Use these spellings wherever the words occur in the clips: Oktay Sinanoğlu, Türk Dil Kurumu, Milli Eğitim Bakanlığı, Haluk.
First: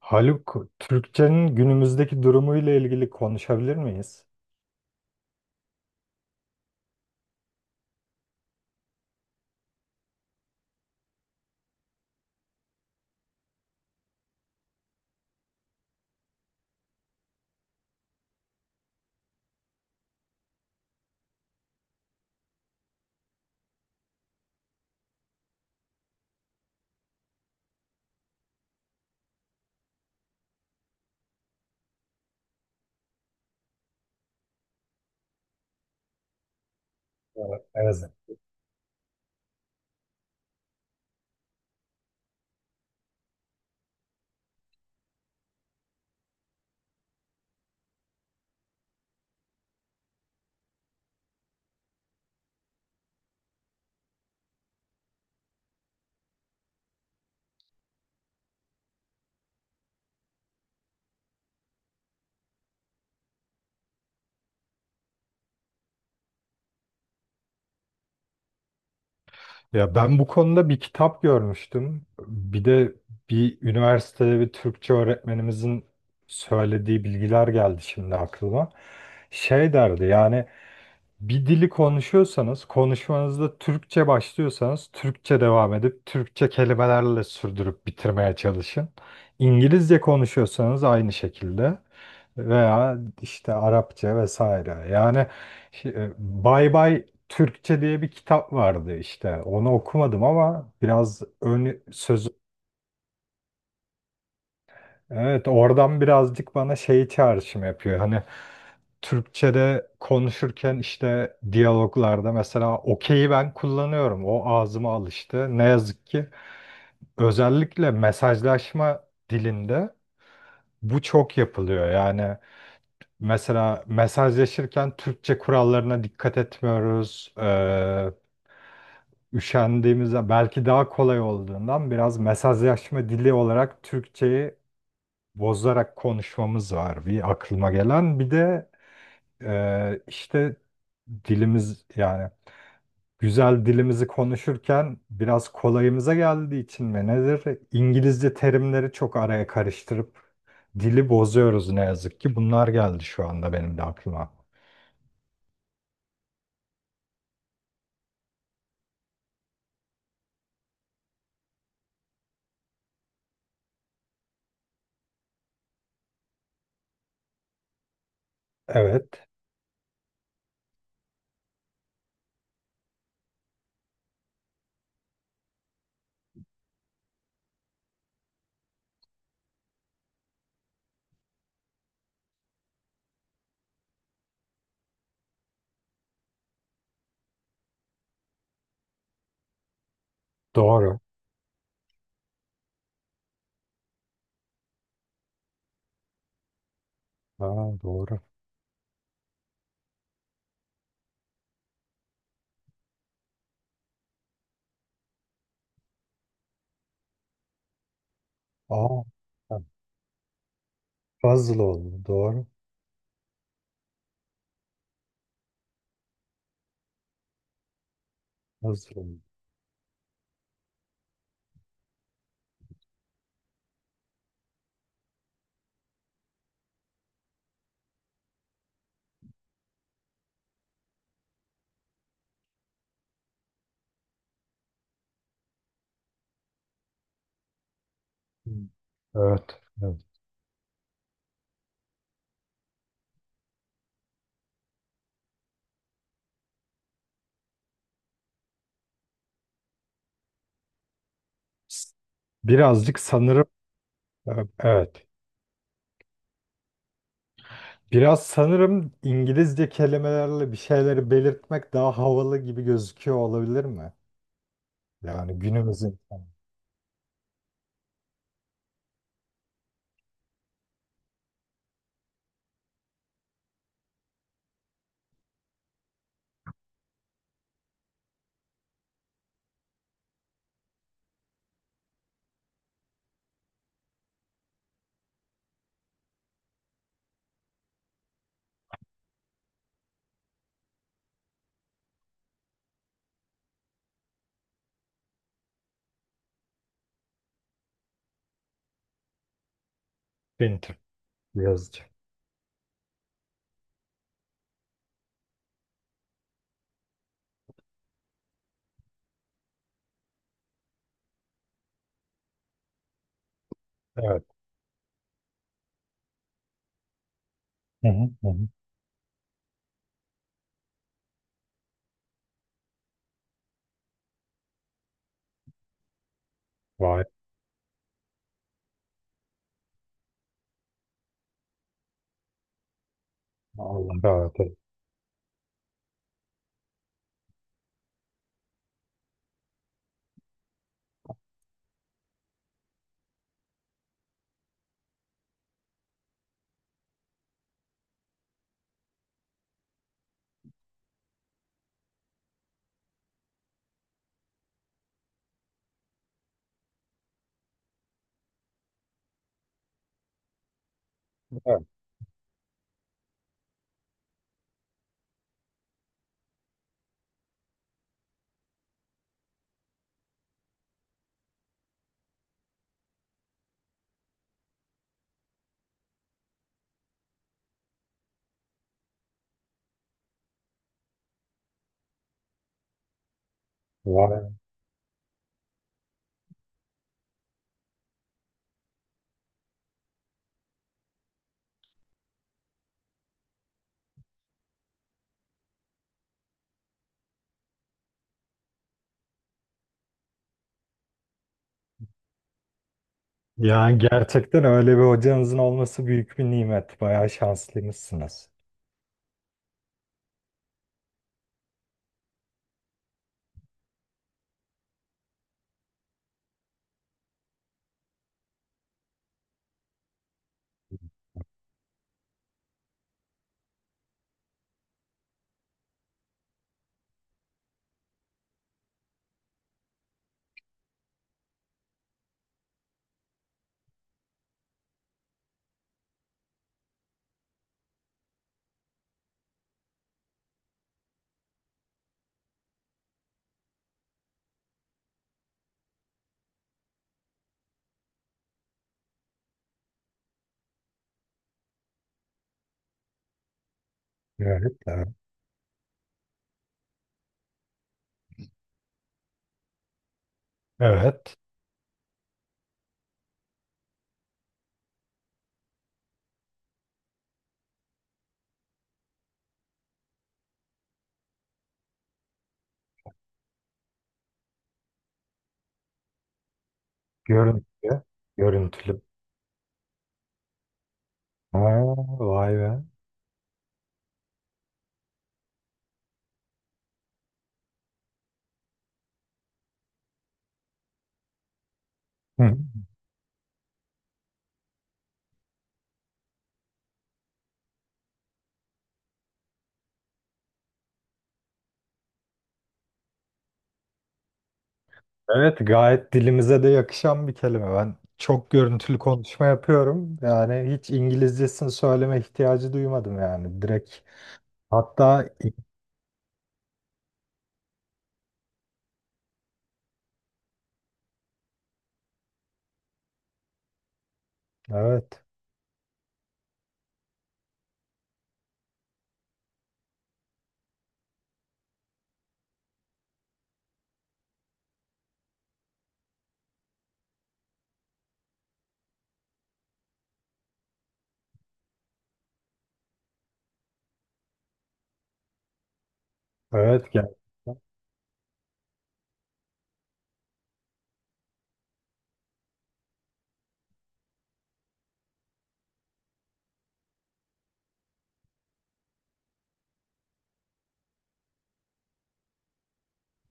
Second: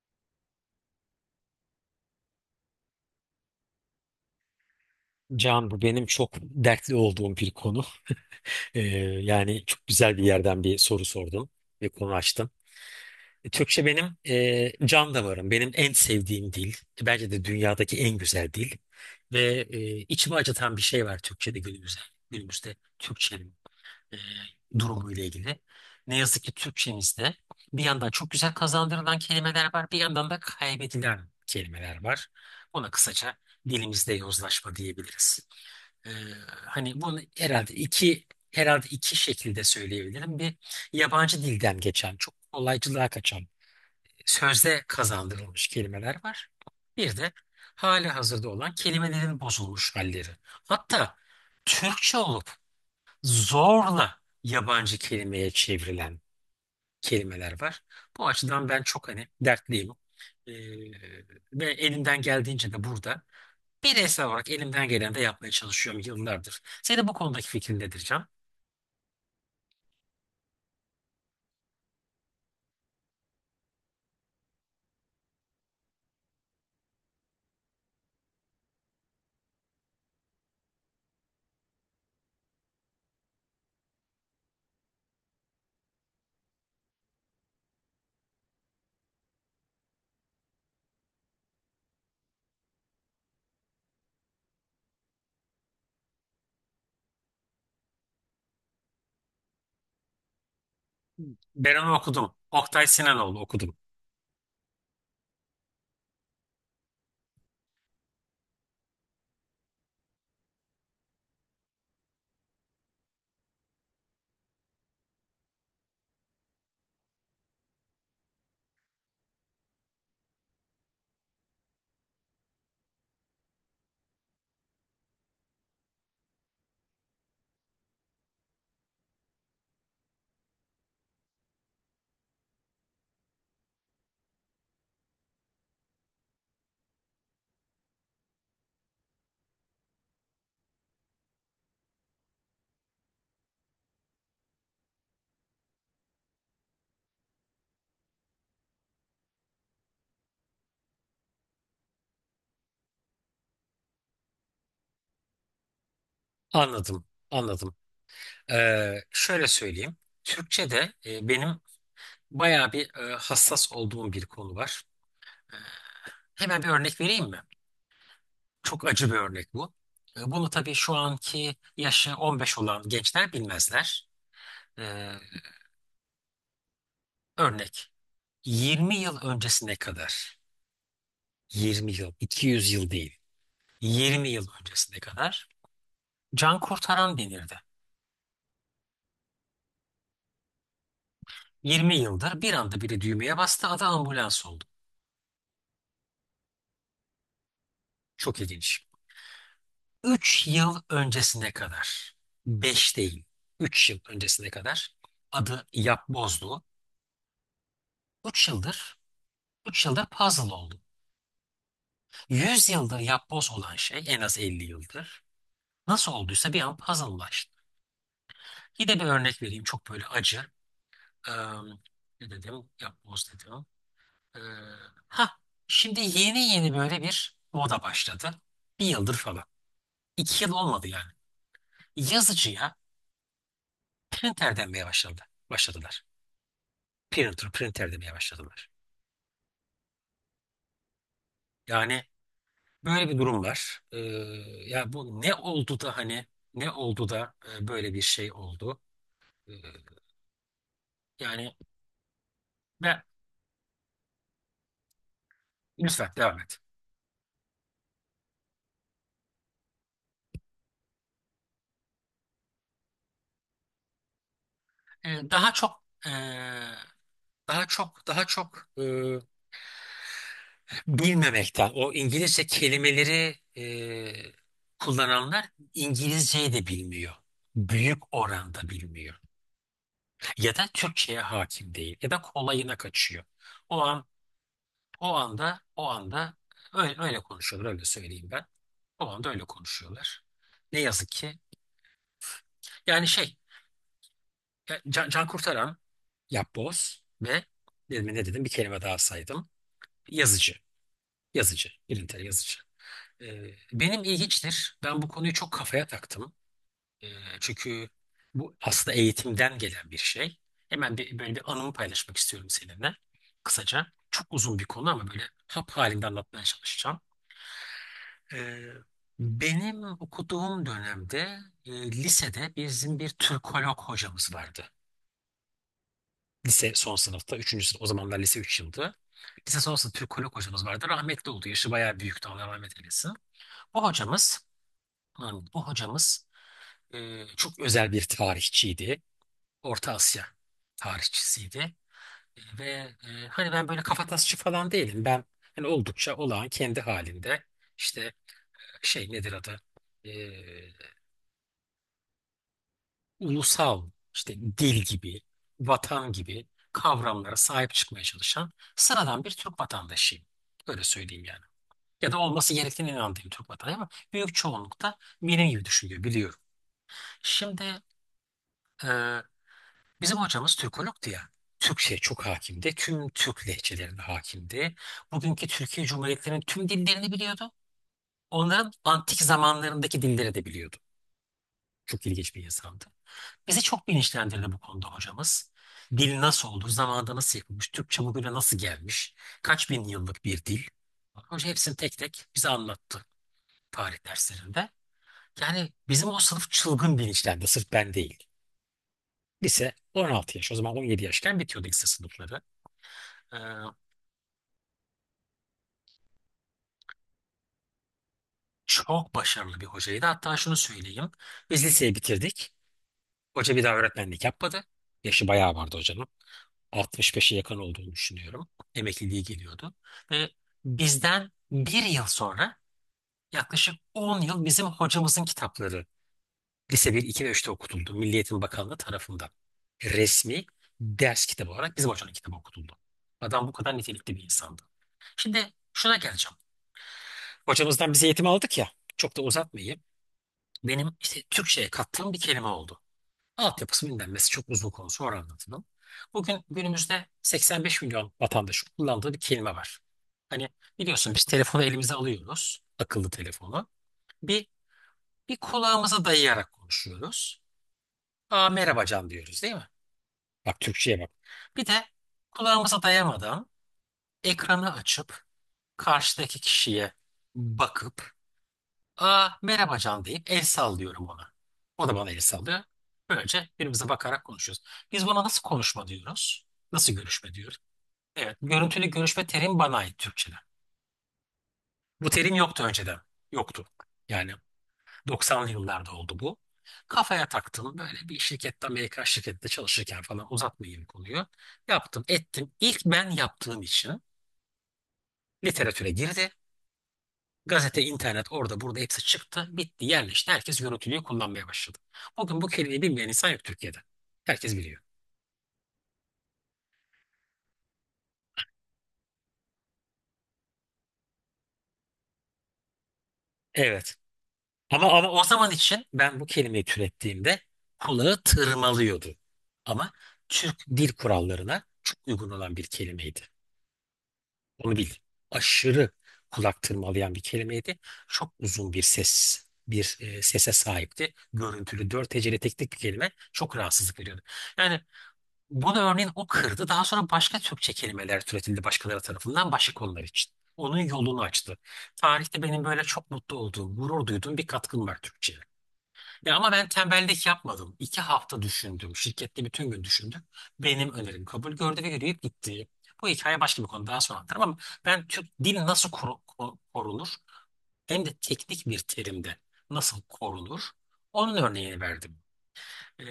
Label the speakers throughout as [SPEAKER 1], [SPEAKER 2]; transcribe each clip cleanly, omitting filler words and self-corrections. [SPEAKER 1] Haluk, Türkçenin günümüzdeki durumuyla ilgili konuşabilir miyiz?
[SPEAKER 2] Can bu benim çok dertli olduğum bir konu. Ee, yani çok güzel bir yerden bir soru sordun ve konu açtın. Türkçe benim can damarım. Benim en sevdiğim dil. Bence de dünyadaki en güzel dil. Ve içimi acıtan bir şey var Türkçe'de günümüzde. Günümüzde Türkçenin e, durumu ile ilgili. Ne yazık ki Türkçemizde bir yandan çok güzel kazandırılan kelimeler var, bir yandan da kaybedilen kelimeler var. Ona kısaca dilimizde yozlaşma diyebiliriz. Ee, Hani bunu
[SPEAKER 1] Evet.
[SPEAKER 2] herhalde
[SPEAKER 1] evet.
[SPEAKER 2] iki herhalde iki şekilde söyleyebilirim. Bir yabancı dilden geçen, çok kolaycılığa kaçan, sözde kazandırılmış kelimeler var. Bir de hali hazırda olan kelimelerin bozulmuş halleri. Hatta Türkçe olup zorla yabancı kelimeye çevrilen kelimeler var. Bu açıdan ben çok hani dertliyim. Ee, ve elimden geldiğince de burada bireysel olarak elimden geleni de yapmaya çalışıyorum yıllardır. Senin bu konudaki fikrin nedir, Can?
[SPEAKER 1] Ya ben bu konuda bir kitap görmüştüm. Bir de üniversitede bir Türkçe öğretmenimizin söylediği bilgiler geldi şimdi aklıma. Şey derdi, yani bir dili konuşuyorsanız, konuşmanızda Türkçe başlıyorsanız Türkçe devam edip Türkçe kelimelerle sürdürüp bitirmeye çalışın. İngilizce konuşuyorsanız aynı şekilde, veya işte Arapça vesaire. Yani bye bay Türkçe diye bir kitap vardı işte. Onu okumadım, ama biraz
[SPEAKER 2] Ben
[SPEAKER 1] ön
[SPEAKER 2] onu
[SPEAKER 1] söz.
[SPEAKER 2] okudum. Oktay Sinanoğlu okudum.
[SPEAKER 1] Evet, oradan birazcık bana şey çağrışım yapıyor. Hani Türkçe'de konuşurken işte diyaloglarda mesela okey'i ben kullanıyorum. O ağzıma alıştı. Ne yazık ki özellikle mesajlaşma dilinde bu çok yapılıyor. Yani mesela mesajlaşırken Türkçe kurallarına dikkat etmiyoruz. Üşendiğimizde belki daha kolay olduğundan biraz mesajlaşma dili olarak Türkçe'yi bozarak konuşmamız var, bir aklıma gelen. Bir de işte dilimiz, yani güzel dilimizi konuşurken biraz kolayımıza geldiği için mi nedir, İngilizce terimleri çok araya karıştırıp dili bozuyoruz ne yazık ki. Bunlar geldi şu anda benim de aklıma.
[SPEAKER 2] Anladım, anladım. Şöyle söyleyeyim. Türkçe'de benim bayağı bir hassas olduğum bir konu var. Hemen bir örnek vereyim mi? Çok acı bir
[SPEAKER 1] Evet,
[SPEAKER 2] örnek bu. Bunu tabii şu anki yaşı 15 olan gençler bilmezler. Ee, örnek: 20 yıl öncesine kadar, 20 yıl, 200 yıl değil, 20 yıl öncesine kadar can kurtaran denirdi.
[SPEAKER 1] doğru.
[SPEAKER 2] 20 yıldır bir anda biri düğmeye bastı, adı ambulans oldu.
[SPEAKER 1] Aa, doğru.
[SPEAKER 2] Çok ilginç. 3 yıl öncesine kadar, 5 değil, 3 yıl öncesine kadar adı yapbozdu. 3 yıldır
[SPEAKER 1] Aa, ha,
[SPEAKER 2] 3 yıldır puzzle oldu.
[SPEAKER 1] puzzle oldu, doğru.
[SPEAKER 2] 100 yıldır yapboz olan şey, en az 50 yıldır. Nasıl olduysa bir an puzzle'laştı. Yine
[SPEAKER 1] Puzzle
[SPEAKER 2] bir
[SPEAKER 1] oldu.
[SPEAKER 2] örnek vereyim, çok böyle acı. Em, Ne dedim? Yapboz dedim. Ee, ha Şimdi yeni yeni böyle bir moda başladı. Bir yıldır falan. 2 yıl olmadı yani. Yazıcıya printer denmeye başladı. Başladılar. Printer, printer demeye
[SPEAKER 1] Hı.
[SPEAKER 2] başladılar.
[SPEAKER 1] Evet, evet.
[SPEAKER 2] Yani böyle bir durum var. Ya bu ne oldu da hani ne oldu da böyle bir şey oldu? Ee, yani
[SPEAKER 1] S- Birazcık
[SPEAKER 2] ben,
[SPEAKER 1] sanırım, e, evet.
[SPEAKER 2] lütfen devam et.
[SPEAKER 1] Biraz sanırım İngilizce kelimelerle bir şeyleri belirtmek daha havalı gibi gözüküyor, olabilir mi?
[SPEAKER 2] Ee,
[SPEAKER 1] Yani
[SPEAKER 2] daha
[SPEAKER 1] günümüz
[SPEAKER 2] çok e,
[SPEAKER 1] insanı.
[SPEAKER 2] daha çok bilmemekten. O İngilizce kelimeleri kullananlar İngilizceyi de bilmiyor. Büyük oranda bilmiyor. Ya da Türkçe'ye hakim değil. Ya da kolayına kaçıyor. O an, o anda öyle konuşuyorlar. Öyle söyleyeyim ben. O anda öyle konuşuyorlar. Ne yazık ki. Yani şey, can kurtaran, yapboz ve dedim, ne dedim, bir kelime daha saydım. Yazıcı.
[SPEAKER 1] Printer,
[SPEAKER 2] Yazıcı.
[SPEAKER 1] yazıcı.
[SPEAKER 2] Birintel yazıcı. Benim ilginçtir. Ben bu konuyu çok kafaya taktım. Ee, çünkü bu aslında eğitimden gelen bir şey. Hemen böyle bir anımı paylaşmak istiyorum seninle. Kısaca.
[SPEAKER 1] Evet.
[SPEAKER 2] Çok uzun bir konu ama böyle hap halinde anlatmaya çalışacağım.
[SPEAKER 1] Hı hı, hı hı.
[SPEAKER 2] Ee, benim okuduğum dönemde lisede bizim bir Türkolog hocamız vardı. Lise son
[SPEAKER 1] Vay.
[SPEAKER 2] sınıfta, üçüncü sınıf. O zamanlar lise 3 yıldı. Lise son sınıf Türkolog hocamız vardı. Rahmetli oldu. Yaşı bayağı büyüktü. Allah rahmet eylesin. O
[SPEAKER 1] Allah rahat
[SPEAKER 2] hocamız,
[SPEAKER 1] eylesin.
[SPEAKER 2] o hocamız çok özel bir tarihçiydi. Orta Asya tarihçisiydi. Ve hani ben böyle kafatasçı falan değilim. Ben hani oldukça olağan kendi halinde işte şey nedir adı? Ee, ulusal işte, dil gibi, vatan gibi kavramlara sahip çıkmaya çalışan sıradan bir Türk vatandaşıyım. Öyle söyleyeyim yani.
[SPEAKER 1] Evet.
[SPEAKER 2] Ya da olması gerektiğine inandığım Türk vatandaşı, ama büyük çoğunlukta benim gibi düşünüyor, biliyorum. Şimdi bizim hocamız Türkolog'du ya. Türkçe'ye çok hakimdi. Tüm Türk lehçelerine hakimdi. Bugünkü Türkiye Cumhuriyetlerinin tüm dillerini biliyordu. Onların antik zamanlarındaki dilleri de biliyordu. Çok ilginç bir insandı. Bizi çok
[SPEAKER 1] Vay.
[SPEAKER 2] bilinçlendirdi bu konuda hocamız. Dil nasıl oldu, zamanda nasıl yapılmış, Türkçe bugüne nasıl gelmiş, kaç bin yıllık bir dil. Hoca hepsini tek tek bize anlattı tarih derslerinde. Yani bizim o sınıf çılgın bilinçlendi, sırf ben değil. Lise 16 yaş, o zaman 17 yaşken bitiyordu lise sınıfları. Ee,
[SPEAKER 1] Yani gerçekten öyle bir hocanızın olması büyük bir nimet. Bayağı şanslıymışsınız.
[SPEAKER 2] Çok başarılı bir hocaydı. Hatta şunu söyleyeyim. Biz liseyi bitirdik. Hoca bir daha öğretmenlik yapmadı. Yaşı bayağı vardı hocanın. 65'e yakın olduğunu düşünüyorum. Emekliliği geliyordu. Ve bizden bir yıl sonra, yaklaşık 10 yıl, bizim hocamızın kitapları lise bir, iki ve 3'te okutuldu. Milli Eğitim Bakanlığı tarafından. Resmi ders kitabı olarak bizim hocanın kitabı okutuldu. Adam bu kadar nitelikli bir insandı. Şimdi şuna geleceğim. Hocamızdan biz eğitim aldık ya. Çok da uzatmayayım. Benim işte Türkçe'ye kattığım bir kelime oldu. Altyapısı bilinmesi çok uzun konu, sonra anlatırım. Bugün günümüzde 85 milyon vatandaşın kullandığı bir kelime var. Hani biliyorsun, biz telefonu elimize alıyoruz, akıllı telefonu. Bir,
[SPEAKER 1] Evet. Evet.
[SPEAKER 2] bir kulağımıza dayayarak konuşuyoruz. "Aa, merhaba Can," diyoruz, değil mi? Bak Türkçe'ye bak.
[SPEAKER 1] Evet.
[SPEAKER 2] Bir de kulağımıza dayamadan ekranı açıp karşıdaki kişiye bakıp "Aa, merhaba Can," deyip el sallıyorum ona. O da bana el sallıyor. Böylece birbirimize bakarak konuşuyoruz. Biz buna nasıl konuşma diyoruz? Nasıl görüşme diyoruz?
[SPEAKER 1] Görüntülü.
[SPEAKER 2] Evet,
[SPEAKER 1] Görüntülü.
[SPEAKER 2] görüntülü görüşme terim bana ait Türkçe'de.
[SPEAKER 1] Ha,
[SPEAKER 2] Bu terim
[SPEAKER 1] vay be.
[SPEAKER 2] yoktu önceden. Yoktu. Yani 90'lı yıllarda oldu bu. Kafaya taktım, böyle bir şirkette, Amerikan şirkette çalışırken falan, uzatmayayım konuyu. Yaptım
[SPEAKER 1] Hı.
[SPEAKER 2] ettim. İlk ben yaptığım için literatüre girdi. Gazete, internet, orada burada hepsi çıktı. Bitti, yerleşti. Herkes görüntülüğü kullanmaya başladı. Bugün bu kelimeyi bilmeyen insan yok Türkiye'de. Herkes biliyor.
[SPEAKER 1] Evet, gayet dilimize de yakışan bir kelime. Ben çok görüntülü konuşma yapıyorum. Yani hiç İngilizcesini söyleme ihtiyacı duymadım yani. Direkt,
[SPEAKER 2] Evet. Ama
[SPEAKER 1] hatta
[SPEAKER 2] ama o zaman için, ben bu kelimeyi türettiğimde kulağı tırmalıyordu. Ama Türk dil kurallarına çok uygun olan bir kelimeydi. Onu bil.
[SPEAKER 1] evet,
[SPEAKER 2] Aşırı kulak tırmalayan bir kelimeydi. Çok uzun bir ses, bir sese sahipti. Görüntülü, dört heceli tek bir kelime, çok rahatsızlık veriyordu. Yani bunu örneğin o kırdı. Daha sonra başka Türkçe kelimeler türetildi başkaları tarafından, başka konular için. Onun yolunu açtı. Tarihte benim böyle çok mutlu olduğum, gurur duyduğum bir katkım var Türkçe'ye. Ya ama ben
[SPEAKER 1] evet,
[SPEAKER 2] tembellik
[SPEAKER 1] gerçekten.
[SPEAKER 2] yapmadım. 2 hafta düşündüm. Şirkette bütün gün düşündüm. Benim önerim kabul gördü ve yürüyüp gitti. Bu hikaye başka bir konu, daha sonra anlatırım. Ama ben Türk dil nasıl korunur, hem de teknik bir terimde nasıl korunur, onun örneğini verdim. Ee,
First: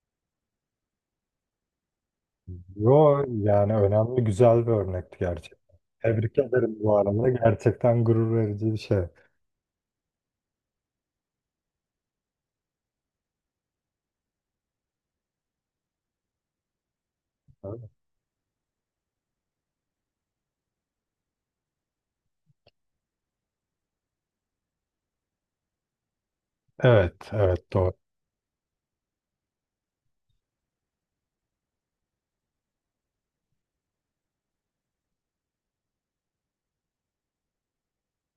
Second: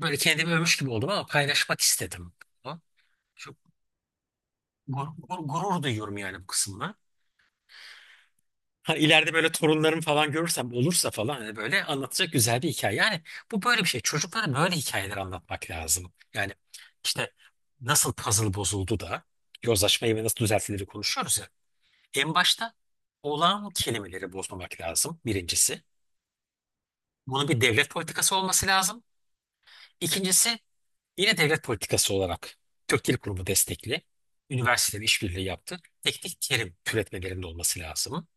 [SPEAKER 2] böyle kendimi övmüş gibi oldum, ama paylaşmak istedim.
[SPEAKER 1] Yo,
[SPEAKER 2] Çok
[SPEAKER 1] yani önemli, güzel bir
[SPEAKER 2] gur-
[SPEAKER 1] örnekti
[SPEAKER 2] gur-
[SPEAKER 1] gerçekten.
[SPEAKER 2] gurur duyuyorum
[SPEAKER 1] Tebrik
[SPEAKER 2] yani bu
[SPEAKER 1] ederim
[SPEAKER 2] kısımla.
[SPEAKER 1] bu arada. Gerçekten gurur verici bir şey.
[SPEAKER 2] Hani ileride böyle torunlarım falan görürsem, olursa falan, hani böyle anlatacak güzel bir hikaye. Yani bu böyle bir şey. Çocuklara böyle hikayeler anlatmak lazım. Yani işte, nasıl puzzle bozuldu da yozlaşmayı ve nasıl düzeltileri konuşuyoruz ya. En başta olağan kelimeleri bozmamak lazım, birincisi.
[SPEAKER 1] Evet,
[SPEAKER 2] Bunun bir
[SPEAKER 1] evet
[SPEAKER 2] devlet
[SPEAKER 1] doğru.
[SPEAKER 2] politikası olması lazım. İkincisi, yine devlet politikası olarak, Türk Dil Kurumu destekli, üniversiteler işbirliği yaptı, teknik terim türetmelerinde olması lazım.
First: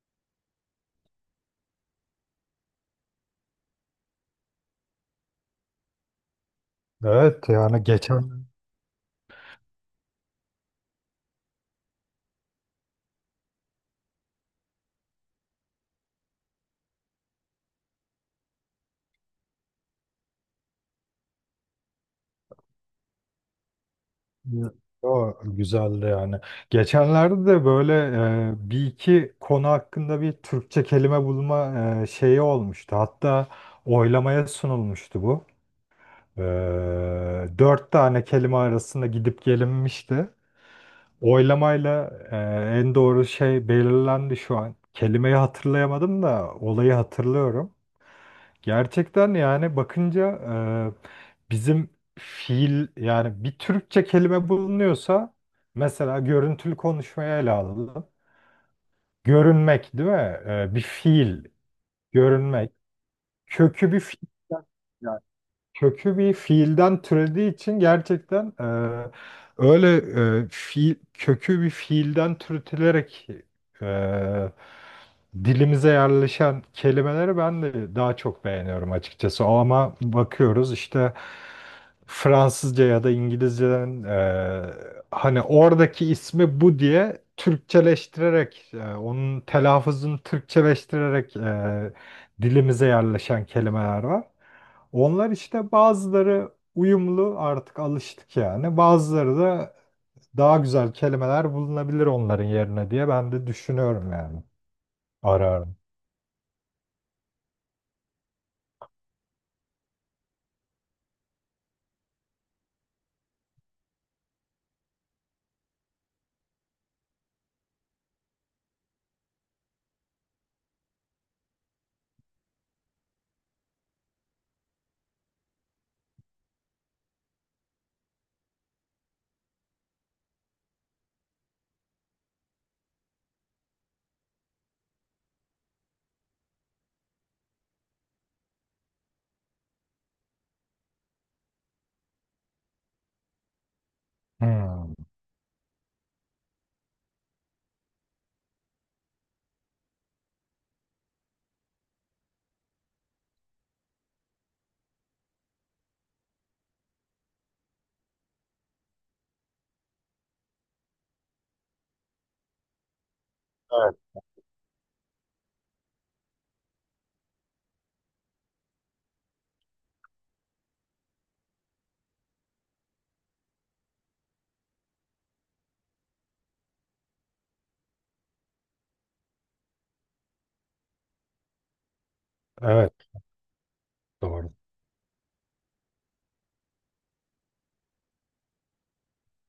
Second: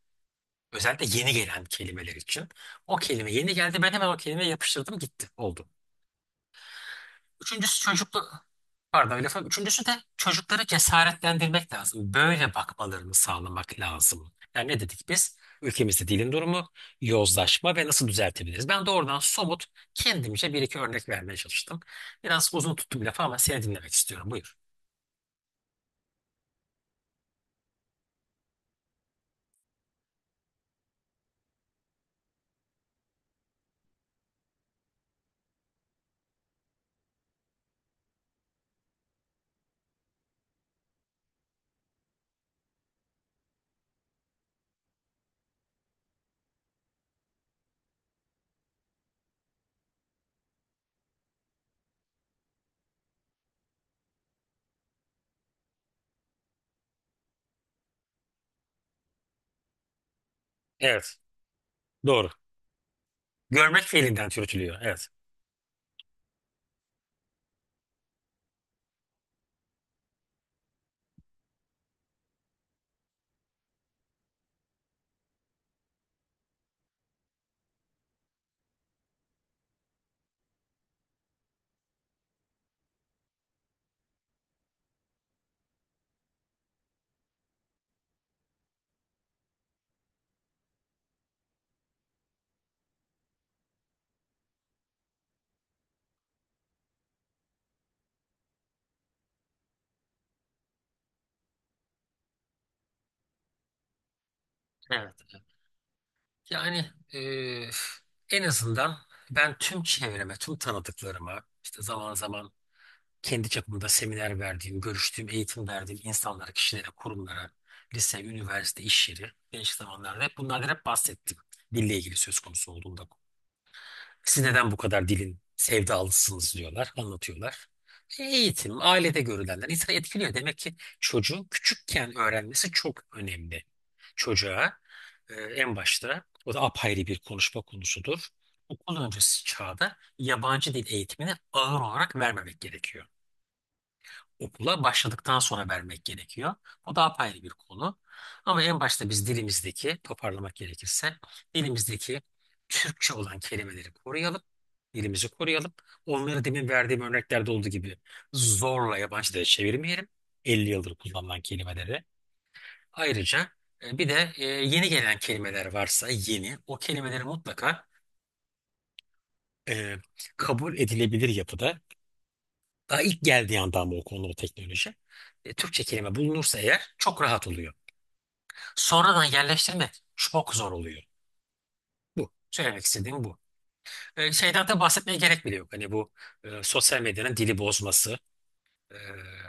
[SPEAKER 2] Özellikle yeni gelen kelimeler için. O kelime yeni geldi, ben hemen o kelimeye yapıştırdım, gitti. Oldu.
[SPEAKER 1] Evet
[SPEAKER 2] Üçüncüsü
[SPEAKER 1] yani
[SPEAKER 2] çocuklu...
[SPEAKER 1] geçen.
[SPEAKER 2] Pardon lafı. Üçüncüsü de çocukları cesaretlendirmek lazım. Böyle bakmalarını sağlamak lazım. Yani ne dedik biz? Ülkemizde dilin durumu, yozlaşma ve nasıl düzeltebiliriz? Ben doğrudan somut, kendimce bir iki örnek vermeye çalıştım. Biraz uzun tuttum lafı ama seni dinlemek istiyorum. Buyur.
[SPEAKER 1] Evet. O güzeldi yani. Geçenlerde de böyle bir iki konu hakkında bir Türkçe kelime bulma şeyi olmuştu. Hatta oylamaya sunulmuştu bu. E, Dört tane kelime arasında gidip gelinmişti. Oylamayla, en doğru şey belirlendi şu an. Kelimeyi hatırlayamadım da olayı hatırlıyorum. Gerçekten yani bakınca bizim fiil, yani bir Türkçe kelime bulunuyorsa mesela görüntülü konuşmaya ele alalım. Görünmek değil mi? Bir
[SPEAKER 2] Evet.
[SPEAKER 1] fiil,
[SPEAKER 2] Doğru.
[SPEAKER 1] görünmek.
[SPEAKER 2] Görmek
[SPEAKER 1] Kökü bir fiil
[SPEAKER 2] fiilinden türütülüyor. Evet.
[SPEAKER 1] kökü bir fiilden türediği için gerçekten, öyle fiil, kökü bir fiilden türetilerek e, dilimize yerleşen kelimeleri ben de daha çok beğeniyorum açıkçası. Ama bakıyoruz işte Fransızca ya da İngilizceden, hani oradaki ismi bu diye Türkçeleştirerek, onun telaffuzunu Türkçeleştirerek, dilimize yerleşen kelimeler var. Onlar işte, bazıları uyumlu, artık alıştık yani. Bazıları da daha güzel kelimeler bulunabilir onların yerine diye ben de düşünüyorum yani.
[SPEAKER 2] Evet.
[SPEAKER 1] Ararım.
[SPEAKER 2] Yani eee, en azından ben tüm çevreme, tüm tanıdıklarıma, işte zaman zaman kendi çapımda seminer verdiğim, görüştüğüm, eğitim verdiğim insanlara, kişilere, kurumlara, lise, üniversite, iş yeri, değişik zamanlarda hep bunlardan hep bahsettim. Dille ilgili söz konusu olduğunda. Siz neden bu kadar dilin sevdalısınız, diyorlar, anlatıyorlar. Eğitim, ailede görülenler insanı etkiliyor. Demek ki çocuğun küçükken öğrenmesi çok önemli. Çocuğa en başta, o da apayrı bir konuşma konusudur. Okul öncesi çağda yabancı dil eğitimini ağır olarak vermemek gerekiyor, okula
[SPEAKER 1] Hmm.
[SPEAKER 2] başladıktan sonra vermek gerekiyor. O da apayrı bir konu. Ama en başta biz dilimizdeki, toparlamak gerekirse, dilimizdeki Türkçe olan kelimeleri koruyalım. Dilimizi koruyalım. Onları demin verdiğim örneklerde olduğu gibi zorla yabancı dile çevirmeyelim. 50 yıldır kullanılan kelimeleri. Ayrıca
[SPEAKER 1] Evet.
[SPEAKER 2] bir de yeni gelen kelimeler varsa yeni, o kelimeleri mutlaka e, kabul edilebilir yapıda. Daha ilk geldiği andan bu konu, bu teknoloji. Türkçe kelime bulunursa eğer, çok rahat oluyor. Sonradan yerleştirmek çok zor oluyor. Bu. Söylemek
[SPEAKER 1] Evet
[SPEAKER 2] istediğim bu.
[SPEAKER 1] doğru.
[SPEAKER 2] Şeyden de bahsetmeye gerek bile yok. Hani bu sosyal medyanın dili bozması, e,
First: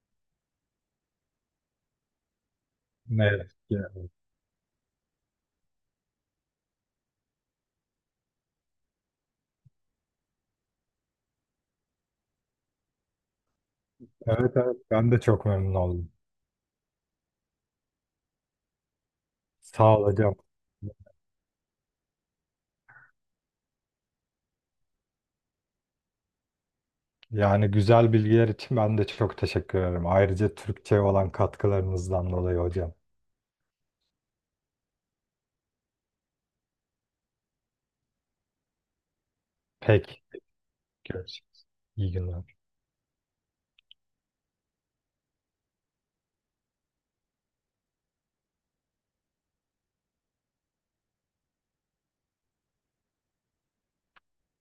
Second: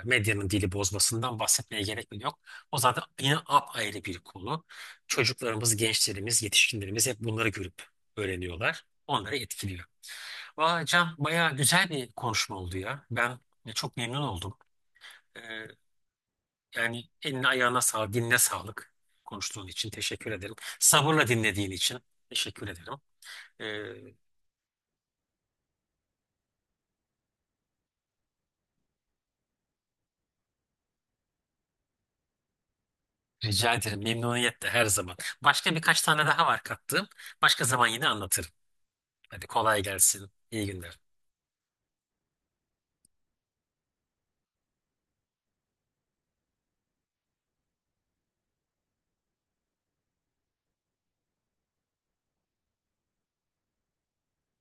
[SPEAKER 2] medyanın dili bozmasından bahsetmeye gerek bile yok. O zaten yine
[SPEAKER 1] Evet.
[SPEAKER 2] apayrı bir konu. Çocuklarımız, gençlerimiz, yetişkinlerimiz hep bunları görüp öğreniyorlar. Onları etkiliyor. Vay Can, bayağı güzel bir konuşma oldu ya. Ben çok memnun
[SPEAKER 1] Evet,
[SPEAKER 2] oldum.
[SPEAKER 1] evet ben de
[SPEAKER 2] E,
[SPEAKER 1] çok memnun oldum.
[SPEAKER 2] Yani eline ayağına sağlık, dinle sağlık. Konuştuğun için
[SPEAKER 1] Sağ ol
[SPEAKER 2] teşekkür
[SPEAKER 1] hocam.
[SPEAKER 2] ederim. Sabırla dinlediğin için teşekkür ederim. Ee,
[SPEAKER 1] Yani güzel bilgiler için ben de çok teşekkür ederim. Ayrıca Türkçe olan katkılarınızdan dolayı hocam.
[SPEAKER 2] rica ederim. Memnuniyetle her zaman. Başka birkaç tane daha var kattığım. Başka zaman yine anlatırım. Hadi kolay
[SPEAKER 1] Peki.
[SPEAKER 2] gelsin. İyi günler.
[SPEAKER 1] Görüşürüz. İyi günler.